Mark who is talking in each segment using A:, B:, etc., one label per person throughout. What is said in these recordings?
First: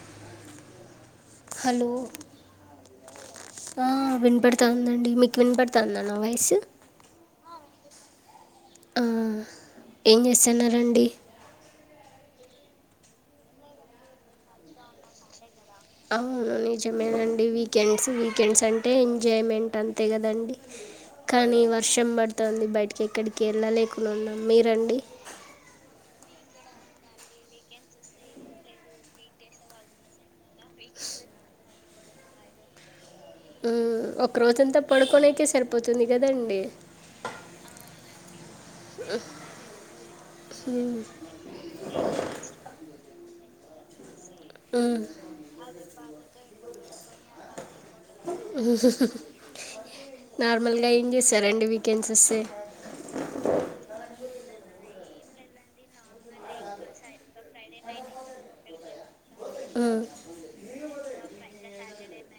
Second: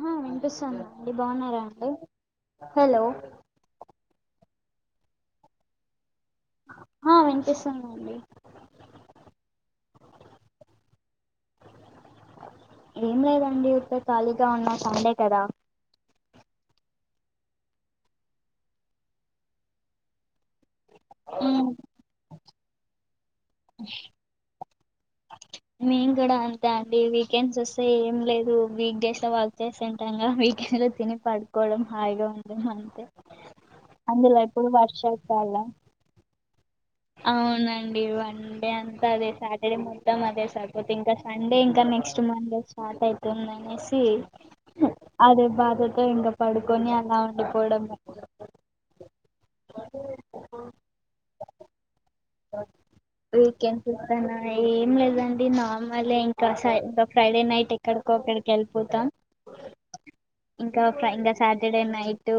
A: హా వినిపిస్తాంది అండి. బావున్నరా అండి? హలో
B: ఆ వినపడుతాందండి. మీకు వినపడతాంద నా వాయిస్? ట్
A: ఆ వినిపిస్తుందండి
B: ఆ ఏం చేస్తన్నారండి?
A: ఏం లేదండి. ఊర్కె ఖాళీగా ఉన్నా. సండే కదా!
B: అవును నిజమేనండి. వీకెండ్స్, వీకెండ్స్ అంటే, ఎంజాయ్మెంట్ అంతే కదండి. కానీ
A: మ్మ్
B: వర్షం పడుతాంది బయటకి ఎక్కడికి ఎళ్ళలేకున్నున్నాం. మీరండి?
A: మేం గూడ అంతే అండి. వీకెండ్స్ ఒస్తే ఏం లేదు వీక్ డేస్ లొ వర్క్ చేసింటాం గా వీక్ సరే తిని పడుకోవడం హాయిగా ఉండడం అంతే.
B: మ్ ఒక
A: అందులో ఇప్పుడు
B: రోజంతా పడుకోనేకే
A: వర్షాకాలం
B: సరిపోతుంది కదండి!
A: అవునండి. వన్ డే అంతా అదే సాటర్డే మొత్తం అదే సరిపోత్ ఇంకా సండే ఇంకా, నెక్స్ట్ మండే స్టార్ట్ అయితుందనేసి, అదే బాధతో ఇంగ పడుకొని అలా ఉండిపోవడం.
B: నార్మల్గా ఏం చేస్తారండి వీకెండ్స్ ఒస్తే?
A: వీకెండ్స్ ఒస్తేనా ఏం లేదండి. నార్మలే ఇంకా సై ఇంగ ఫ్రైడే నైట్ ఎ క్కడికో అక్కడికి ఎళ్ళిపోతాం. ఇంకా ఫ్రై ఇంగ సాటర్డే నైటు,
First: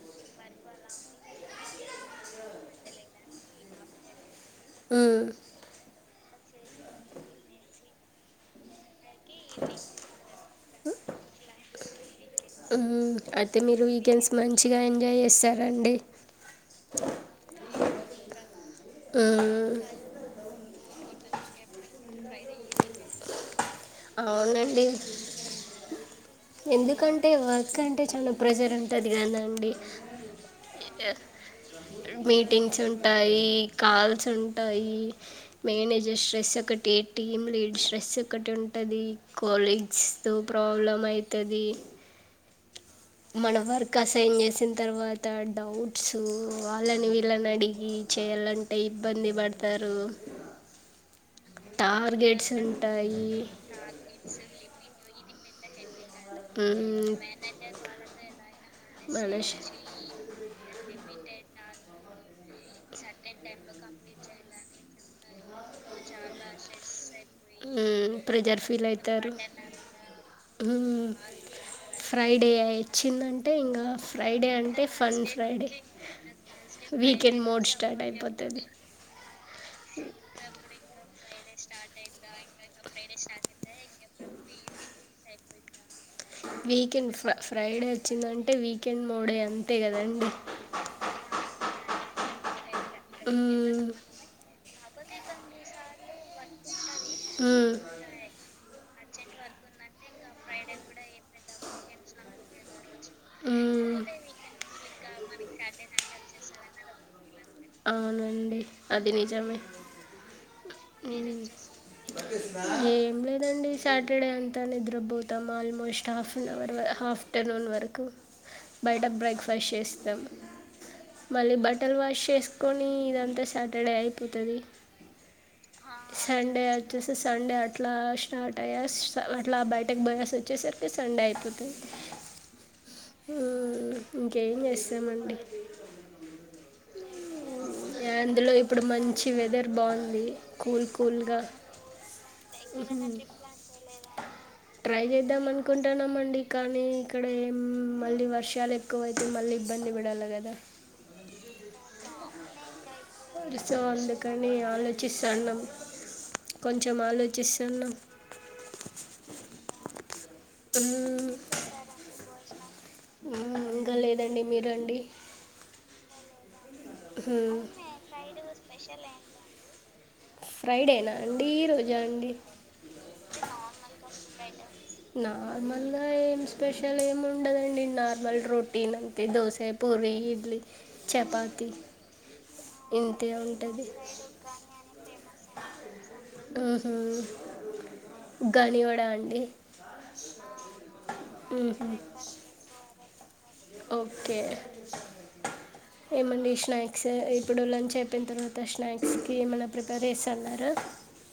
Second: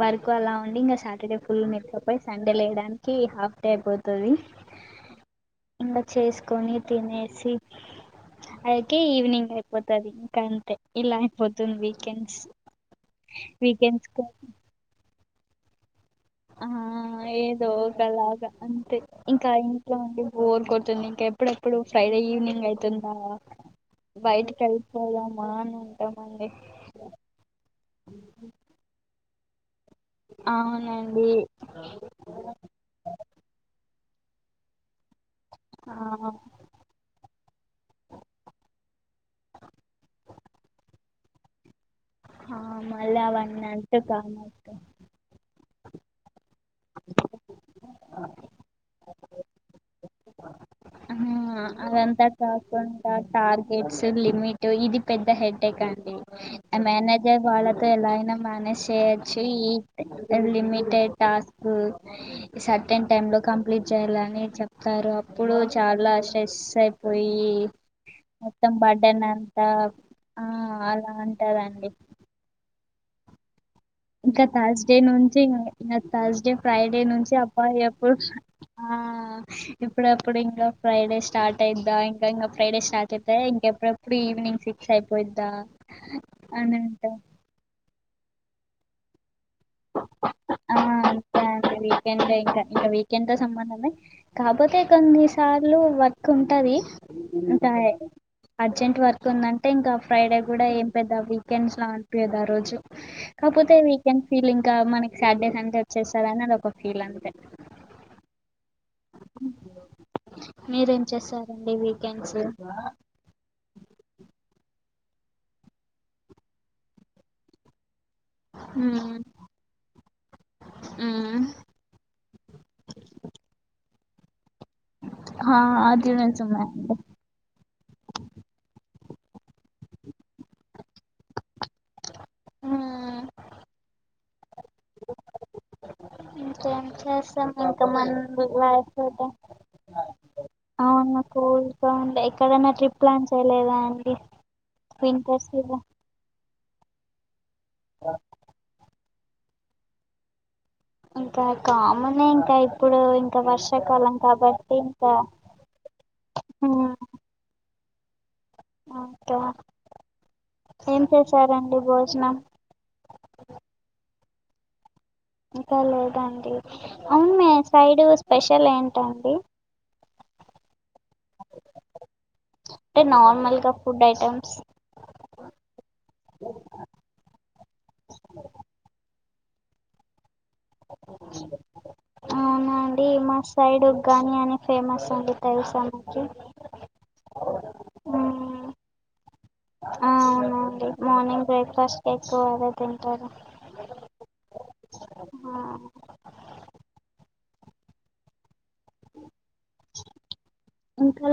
A: వరకు అలా ఉండి, ఇంగ సాటర్డే ఫుల్ నిద్రపొయి, సండే లేయడానికి హాఫ్ డే అయిపోతది. ఇంగ చేసుకొని తినేసి, అయికే ఈవనింగ్ అయిపోతది, ఇంకంతే. ఇలా అయిపోతుంది వీకెండ్స్.
B: మ్. అయితె మీరు వీకెండ్స్ మంచిగా ఎంజాయ్ చేస్తారండి.
A: ఆ ఏదో ఒకలాగ అంతే ఇంకా ఇం ఇంట్లో ఉండి బొరు కొడుతుంది. ఇంకా ఎప్పుడెప్పుడు ఫ్రైడే ఈవినింగ్ అయితుందా! బయటికి
B: అవునండి
A: ఎళ్ళిపొదామా అని ఉంటాం అండి.
B: ఎందుకంటే వర్క్ అంటే చాలా ప్రెజర్ ఉంటది కదా అండి?
A: అవునండి
B: మీటింగ్స్ ఉంటాయి కాల్స్ ఉంటాయి.
A: ఆ
B: మేనేజర్ స్ట్రెస్ ఒకటి టీమ్ లీడ్ స్ట్రెస్ ఒకటి ఉంటది. కోలీగ్స్ తో ప్రాబ్లమ్ అయితది.
A: ఆ మళ్ళీ
B: మన
A: అవన్నీ
B: వర్క్
A: అంటూ
B: అసైన్ చేసిన
A: కామత్
B: తర్వాత డౌట్స్ వాళ్ళని వీళ్ళని అడిగి, చేయాలంటే ఇబ్బంది పడతారు.
A: ఆ
B: టార్గెట్స్ ఉంటాయి
A: హేట్స్ లిమిట్ ఇది పెద్ద హెడ్డెక్ ఆ
B: మ్మ్,
A: మేనేజర్ వాళ్ళతో ఎలా అయినా మేనేజ్
B: మన
A: చేయొచ్చు ఈ లిమిటెడ్ టాస్క్ సెకండ్ టైమ్ లో కంప్లీట్ చేయాలని చెప్తారు అప్పుడు చాలా స్ట్రెస్ అయిపోయి
B: ప్రెజర్
A: మొత్తం
B: ఫీల్
A: బడ్డన్
B: అవుతారు
A: అంతా ఆ
B: మ్మ్,
A: అలా ఉంటదండి
B: ఫ్రైడే ఇచ్చిందంటే ఇంగా
A: ఇంకా
B: ఫ్రైడే అంటే
A: థర్స్డే
B: ఫన్
A: నుంచి
B: ఫ్రైడే
A: ఇంగ థర్స్డే ఫ్రైడే నుంచి
B: వీకెండ్
A: అబ్బా
B: మోడ్ స్టార్ట్
A: ఎప్పుడు
B: అయిపోతది
A: ఆ ఇప్పుడప్పుడు ఇంకా ఫ్రైడేస్ స్టార్ట్ అయిద్దా ఇంకా ఇంకా ఫ్రైడే స్టార్ట్ అయితే ఇంకా ఎప్పుడప్పుడు ఈవనింగ్ సిక్స్ అయిపోయిద్దా అని అంటా
B: వీకెండ్ ఫ ఫ్రైడే వచ్చిందంటే వీకెండ్ మోడే అంతే కదండి
A: ఆ అంతే అండి వీకెండ్ ఇంకా వీకెండ్ తో
B: మ్మ్,
A: సంబంధమే కాపోతే కొన్ని సార్లు వర్క్ ఉంటది
B: మ్మ్,
A: ఉంటాయ్ అర్జెంట్ వర్క్ ఉందంటే ఇంకా ఫ్రైడే కూడా ఏం పెద్ద వీకెండ్స్ లా అనిపియదు ఆ రోజు కాకపోతే
B: మ్మ్.
A: వీకెండ్ ఫీల్ ఇంకా మనకి సాట్డేస్ అంటే వచ్చేస్తార అని అది ఒక ఫీల్ అంతే
B: అవునండి అది నిజమే
A: మీరేం చేస్తారండి వీకెండ్స్
B: హ్మ్మ్ ఏం లేదండి సాటర్డే అంతా నిద్రపోతాము almost half an hour half afternoon వరకు బయట
A: మ్మ్.
B: బ్రేక్ఫాస్ట్ చేస్తాం
A: మ్మ్.
B: మళ్ళీ బయట తల వాష్ చేసుకొని ఇదంతా సాటర్డే అయిపోతది
A: హా అగ్రిమెంట్స్ ఉన్నాయండి
B: వచ్చేసి సండే అట్లా స్టార్ట్ అయ్యాశ్ అట్ బయటకి పోయేచ్చేసరికే కి సండే అయిపోతాది
A: ఆ
B: ఉమ్మ్ ఇంకేం చేస్తామండి
A: ఇంకేం చేస్తాం ఇంకా మందు
B: అందులో ఇప్పుడు
A: వాడకపోతే
B: మంచి వెదర్ బాగుంది కూల్
A: అవును
B: కూల్గా
A: కోడుగా ఉండే ఎక్కడైనా ట్రిప్ ప్లాన్ చేయలేదా అని
B: ట్రై చేద్దాం అనుకుంటున్నామండి కానీ ఇక్కడెం మళ్ళీ వర్షాలు ఎ ఎక్కువ అయితే ఇబ్బంది బడాలి కదా
A: ఇంకా కామనే ఇంకా ఇప్పుడు ఇంకా
B: సో అందు
A: వర్షాకాలం
B: కని
A: కాబట్టి ఇంకా
B: ఆలోచిస్తాన్నాం
A: మ్మ్.
B: కొంచెం ఆలోచిస్తున్నాం
A: అఓకే ఏం
B: ఉమ్,
A: చేసారండి భోజనం
B: ఉమ్మ్ ఇంకా లేదండి మీరు అండి
A: ఇంకా లేదండి అవును మీ
B: మ్మ్.
A: సైడు స్పెషల్ ఏంటండి
B: ఫ్రైడేనా అండి ఈ రోజా అండి
A: అంటే నార్మల్ గా ఫుడ్ ఐటెమ్స్
B: నార్మల్గా ఏం స్పెషల్ ఏమి ఉండదండి నార్మల్ రోటీన్ అంతే దోస పూరి ఇడ్లీ చపాతి
A: అవునండి
B: ఇంతే
A: మా సైడ్
B: ఉంటాది
A: ఉగ్గాని అని ఫేమస్ అంటే తెలుసా మాకి
B: ఉ హు గని వడా అండి
A: ఆ అవునండి మార్నింగ్
B: మ్మ్.
A: బ్రేక్ఫాస్ట్ ఎక్కువ అదే తింటారు
B: ఓకే
A: ఆ
B: ఏమండి శ్నక్స్ ఇప్పుడు లంచ్ అయిపోయిన తర్వాత శ్నక్స్ కి ఏమన్నా ప్రిపరేస్ అన్నారు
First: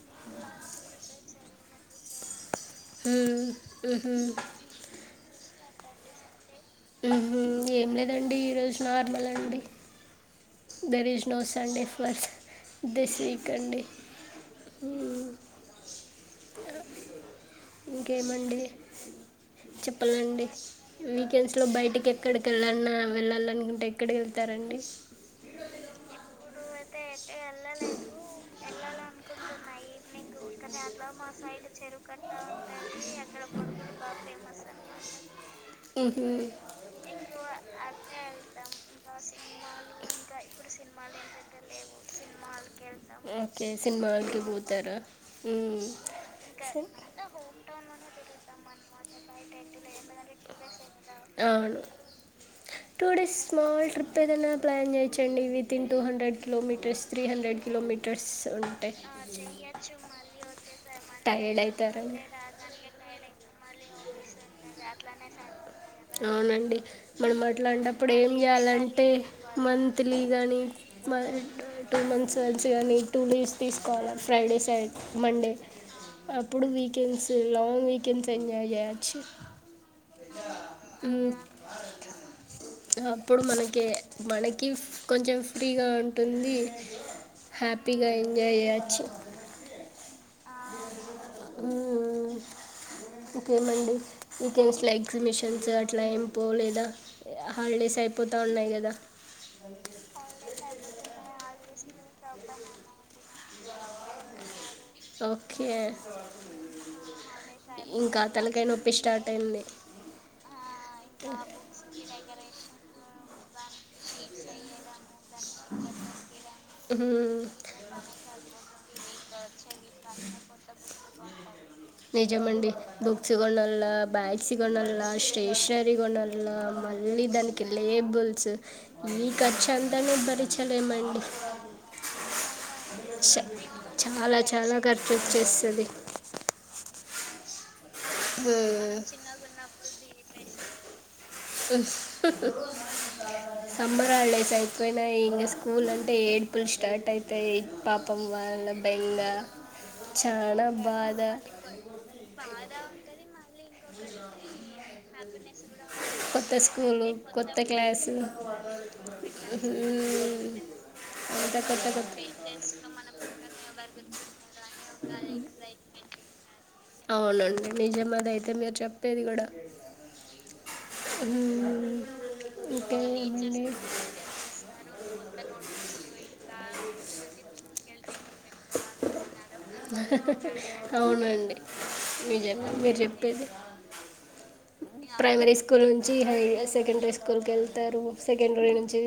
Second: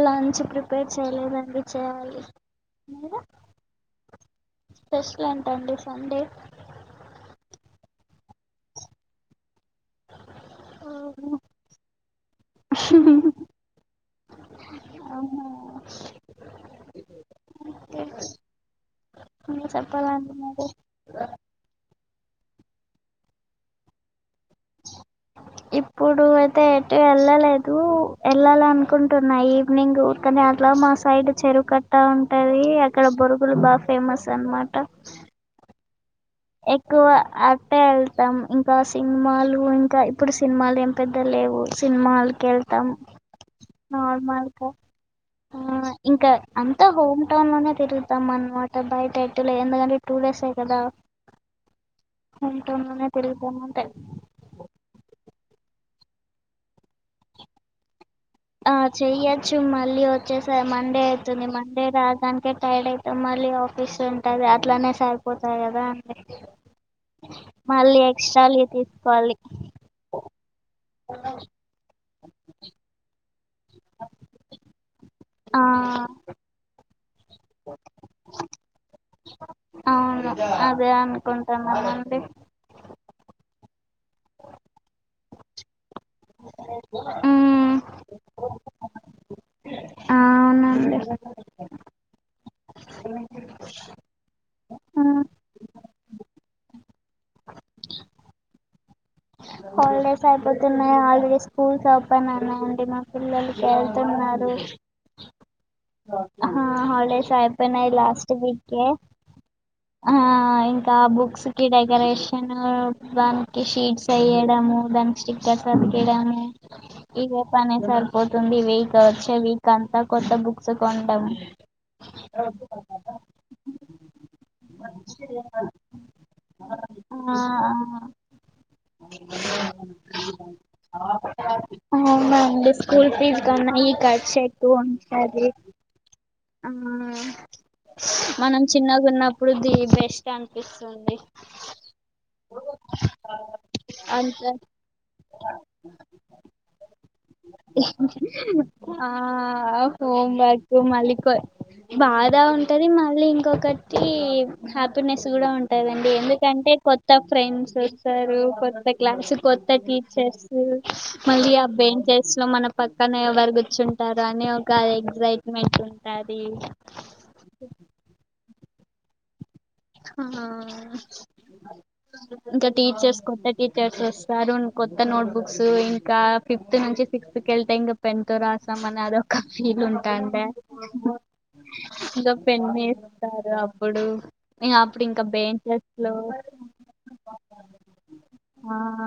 A: లంచ్ ప్రిపేర్ చేయలేదండి చేయాలి మీరు
B: మ్మ్. మ్మ్.
A: స్పెషల్ ఏంటండి సండే.
B: ఏం లేదండి ఈరోజు నార్మల్ అండి there is no Sunday plus this week a day.
A: అవునా
B: ఇంకేమండి
A: మీరు చెప్పాలండి
B: చెప్పలండి
A: మరి
B: వీకెండ్స్లో బయటకి ఎక్కడికి వెళ్ళన్న వెళ్ళాలనుకుంటే ఎక్కడికి వెళ్తారండి
A: ఇప్పుడు అయితే ఎటు వెళ్ళలేదు వెళ్ళాలి అనుకుంటున్నా ఈవినింగ్ కానీ అట్లా మాస్ సైడ్ చెరువు కట్ట ఉంటది అక్కడ బురుగులు బాగా ఫేమస్ అనమాట
B: ఉహు
A: ఎక్కువ అటే వెళ్తాం ఇంక సినిమాలు ఇంకా ఇప్పుడు సినిమాలు ఏం పెద్ద లేవు సినిమాలకి వెళ్తాం నార్మల్గ
B: ఊ
A: ఇంకా అంత హోమ్ టౌన్ లోనే తిరుగుతాం అనమాట బయట ఎటులే ఎందుకంటే టూ డేస్ ఎ కదా
B: అవును
A: హోమ్ టౌన్ లోనే
B: టూ డే
A: తిరుగుతాం అంటే
B: స్మల్ ట్రిప్ ఏదన్న ప్లాన్ చేయొచ్చు అండి within two hundred kilometres three hundred kilometres
A: ఆ
B: ఉంటాయి
A: చెయొచ్చు మళ్ళీ వచ్చేసే మండే అవుతుంది
B: టైర్డ్
A: మండే
B: అవుతారండి
A: రాడానికే టైర్డ అయి మళ్ళీ [unintelligible] ఉంటది అట్లనే సరిపోతాది కదా అండి
B: అవునండి
A: మళ్ళీ ఎక్ట్రాలు [unintelligible]
B: టే మన్ తెలీయ కానీ టూ మంత్స్ వన్స్ కానీ టూ లీవ్స్ తీసుకోవాలి ఫ్రైడే సై
A: ఆ
B: అప్పుడు వీకెండ్స్ లాంగ్ వీకెండ్స్ ఎంజాయ్ చేయచ్చు
A: అవును అదే అనుకుంటాన్నానండి
B: అప్పుడు మనకి మనకి కొంచెం ఫ్రీగా ఉంటుంది
A: ఉమ్
B: హ్యాపీగా ఎంజాయ్ చేయచ్చు
A: ఆ అవునండి
B: ఇంకేమండి వీకెండ్స్ లో ఎగ్జిబిషన్స్ అట్ల ఎంపోలేద హాలిడేస్ అయిపోత ఉన్నాయ్ కదా
A: హాలిడేస్ అయిపోతున్నాయి హాలిడేస్ స్కూల్స్ ఓపెన్ అయినాయండి మా పిల్లల వెళ్తున్నారు
B: ఓకే
A: ఆ హాలిడేస్ అయిపోనాయి
B: ఇంకా
A: లాస్ట్
B: తలకాయ
A: వీకే
B: నొప్పి స్టార్ట్ అయింది
A: ఆ ఇంక బుక్స్ కి డెకరేషన్ దానికి షీ షీట్స్ వేయడము దానికి స్టిక్కర్స్ అతికీడము ఇదే
B: హ్మ్.
A: పని సరిపోతుంది వీక్ వచ్చే వీక్ అంతా కొత్త బుక్స్ కొంటం
B: నిజం అండి బుక్స్ కొనల బ్యాగ్స్ కొనల్ల స్టేషనరీ కొనాల ఇల మళ్ళీ దానికి లేబుల్స్
A: [unintelligible]
B: ఈ ఖర్చు అంతానే భరించలేమండి
A: నండి అ స్కూల్
B: చ-
A: [unintelligible] ఈ కర్చు
B: చాలా
A: ఎక్కువ
B: చాలా ఖర్చు
A: ఉంటది
B: వచ్చేస్తుంది
A: ఆ మనం
B: హ్మ్.
A: చిన్నగ ఉన్నప్పుడు ది బెస్ట్ అనిపిస్తుంది
B: ఉహు ఉహు ఉ సమ్మర్
A: అంత
B: హాలిడేస్ అయిపోయినాయి ఇంక స్కూల్ అంటే ఏడుపులు స్టార్ట్ అయితయి పాపం వాళ్
A: ఆ హోం వర్క్ మళ్ళీ
B: బాధ
A: [unintelligible] బాధ ఉంటది మళ్ళీ ఇంకొక హ్యాపీనెస్ కూడ ఉంటదండి
B: కొత్త
A: ఎందుకంటే కొత్త
B: స్కూలు
A: ఫ్రెండ్స్
B: క్లాసు
A: వస్తారు కొత్త క్లాసు కొత్త
B: హ్మ్.
A: టీచర్సు మళ్ళీ
B: అంత
A: ఆ
B: కొత్త కొత్త
A: బెంచెస్లో మనం పక్కన ఎవరు గూర్చుంటారు అని ఒక ఎగ్జైట్మెంట్ ఉంటాది
B: అవునన్ నిజమాదయితే మీరు చెప్పేది గూడ
A: హా ఇంక
B: ఇంకా
A: టీచర్స్ కొత్త
B: ఏమండి
A: టీచర్స్ ఒస్ సారు న్ కొత్త నోట్ బుక్స్ ఇంకా ఫిఫ్త్ నుంచి సిక్స్త్ కెళ్తే ఇంగ పెన్ తో రాసాం అన్నాదొ క ఫీల్ ఉంటాందా
B: అవునండి
A: ఇగ
B: నిజమే మీరు చెప్పేది
A: పెన్నేస్తారు అప్పుడు ఇగఖ అప్పుడ్ ఇంకా
B: ప్రైమరీ స్కూల్
A: బెంచెస్లో
B: నుంచి హై సెకండరీ స్కూల్కి వెళ్తారు సెకండరీ
A: ఆ
B: నుంచి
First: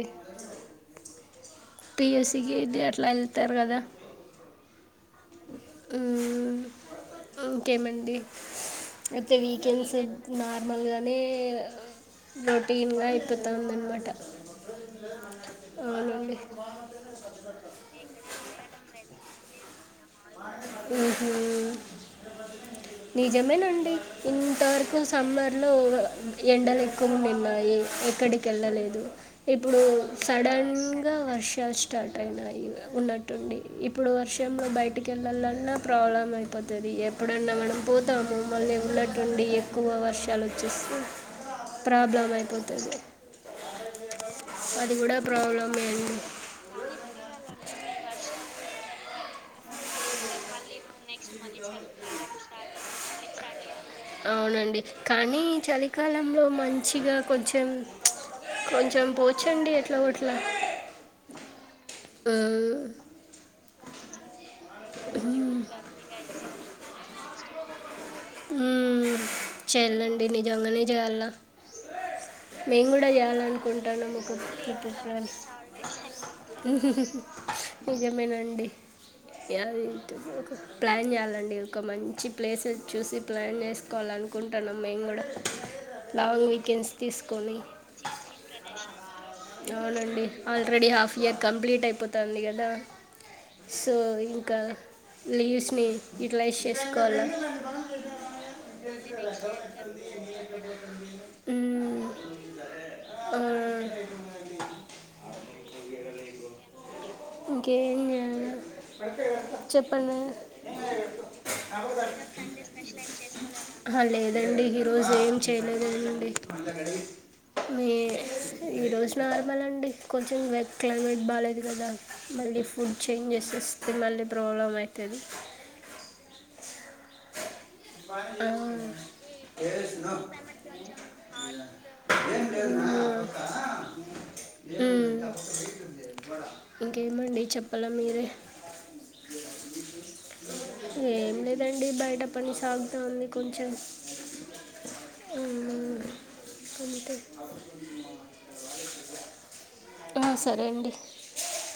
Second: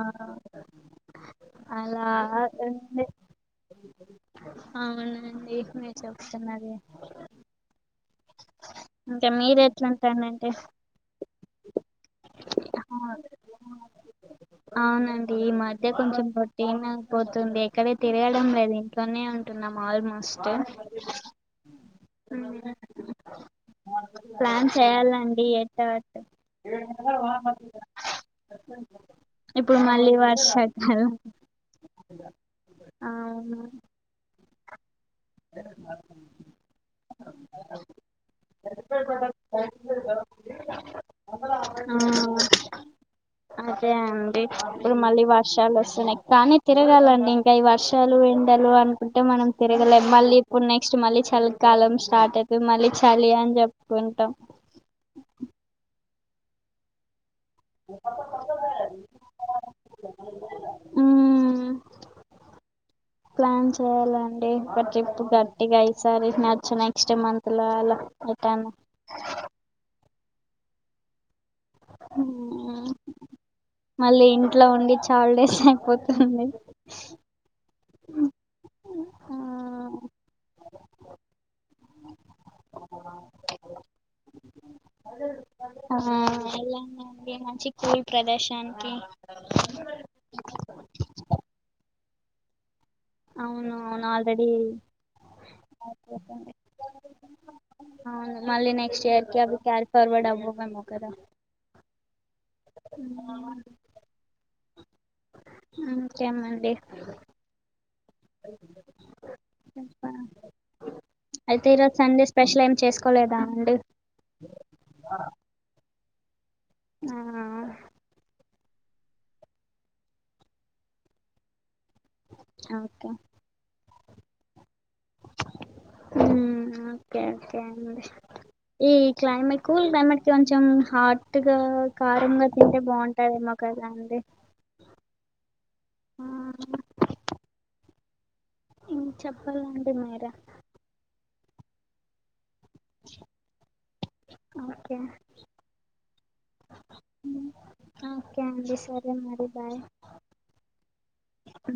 A: అలా
B: పిఎస్సికి ఇది
A: వుంది
B: అట్లా వెళ్తారు కదా
A: అవునండి మీరు
B: ఊమ్
A: చెప్తున్నది
B: ఇంకేమండి
A: ఇంకా
B: అయితే
A: మీరు
B: వీకెండ్స్.
A: ఎట్లుంటానంటే
B: నార్మల్గానే
A: ఆ,
B: రోటీన్గా అయిపోతూందనమాట
A: అవునండి ఈ మధ్య కొంచెం పొట్టీన్పోతుంది ఎక్కడే తిరయడం లేదు ఇంట్లోనే ఉంటున్నాం ఆల్మో
B: ఉహూ నిజమేనండి ఇంత
A: ప్లాన్
B: వరకు
A: చేయాలండి
B: సమ్మర్ లో
A: ఎటో అటు
B: ఎండల్ ఎక్కువ్ నిన్నాయి ఎక్కడికెళ్ళలేదు ఇప్పుడు
A: మళ్ళీ
B: సడన్
A: వర్షాకాలం
B: గా వర్షాలు స్టార్ట్ అయినాయి ఉన్నట్టుండి
A: అవును
B: ఇప్ ఇప్పుడు వర్షంలో బయ్ కెళ్లలన్నా ప్రాబ్లమ్ అయిపోతది ఎప్పుడన్నా మనం పోతాము మ్మళ్ళీ ఉన్నట్టుండి క్కువ వర్షాలొచ్చేస్తే
A: ఆ
B: ప్రాబ్లమ్ అయిపోతది
A: అదే అండి ఇప్పుడు మళ్ళీ వర్షాల్
B: ప్రాబ్లమే
A: ఒస్తున్నయ్
B: అండి
A: కానీ తిరగాలండి ఇంకా ఈ వర్షాలు ఎండలు అనుకుంటే మనం తిరగలేం మళ్ళీ ఇప్పుడ్ నెక్స్ట్ మళ్ళీ చల్ కాలం స్టార్ట్ అయితద్ మళ్ళీ చలి అని జెప్పుకుంటాం
B: అవునండి కానీ చలికాలంలో మంచిగ కొంచెం కొంచెం పోచండి ఎట్లా ఒగట్లా
A: మ్మ్
B: ఊ
A: ప్లాన్ చేయాలండి ఇక ట్రిప్ గట్టిగా ఈ సారి నచ్చ నెక్స్ట్ మంత్ లో అలా ఎటన్న
B: చేలండి నిజంగనే జేయాలా
A: హ్
B: మేము గుడ చేయాలనుకుంటన్నాం ఒక
A: ఇంట్లో
B: ట్రిప్పు
A: ఉండి చాలా
B: ఫ్రెండ్స్
A: డేస్ అయిపోతుంది
B: నిజమేనండి
A: ఆ
B: యె అదేంటిదో ఒక ప్లాన్ జేయ్యాలండి ఒక మంచి ప్లేసె చూసి ప్లాన్ చేసుకోవాలనుకుంటన్నాం మేమ్ గూడ
A: ఆ ఎళ్లానండి మంచి కూల్ ప్రదేశానికి
B: అవునండి ఆల్రెడీ హాఫ్ ఇయర్ కంప్లీట్ అయిపోతంది గదా
A: అవును
B: సో
A: అవును ఆల్రెడీ
B: ఇంక లీవ్స్ నీ యూటిలైజ్ చేసుకోవాల
A: అవును మళ్ళీ నెక్స్ట్ ఇయర్ కి అవి క్యారీ ఫార్వర్డ్ అవ్వవ్ ఏమో కదా
B: మ్మ్, ఆ,
A: ఊమ్ ఇంకేమండి
B: ఇంకేం జెయాల చెప్పండి
A: అయితే ఈరోజ్ సండే స్పెషల్ ఏం చేసుకోలేదా అండి
B: అహ లేదండి హీ రోజ్ ఏం చేయలేదండి
A: ఆ,
B: మీ ఈరోజ్ నార్మల్ అండి కొంచెం వె క్లైమేట్ బాలేదు గదా మళ్ళీ ఫుడ్
A: ఓకే
B: చేంజెస్ ఒస్తే మళ్ళీ ప్రాబ్లం అయితది
A: ఉమ్ ఓకే ఓకే అండి
B: ఆ,
A: ఈ క్లైమేట్ కు కూల్ క్లైమేట్ కి కొంచెం హాట్ గా కారం గా తింటే బాగుంటాది మాకు కదా అండి
B: ఉ
A: ఆ
B: ఇంకేమండి చెప్పాలా మీరే
A: ఉ చెప్పాలండి మీరే
B: ఏం లేదండి బయట పని సాగుతంది కొంచెం
A: కే
B: మ్మ్, అంతే
A: ఉ ఓకే అండి సరే మరి బాయ్
B: సరే అండి
A: ఉ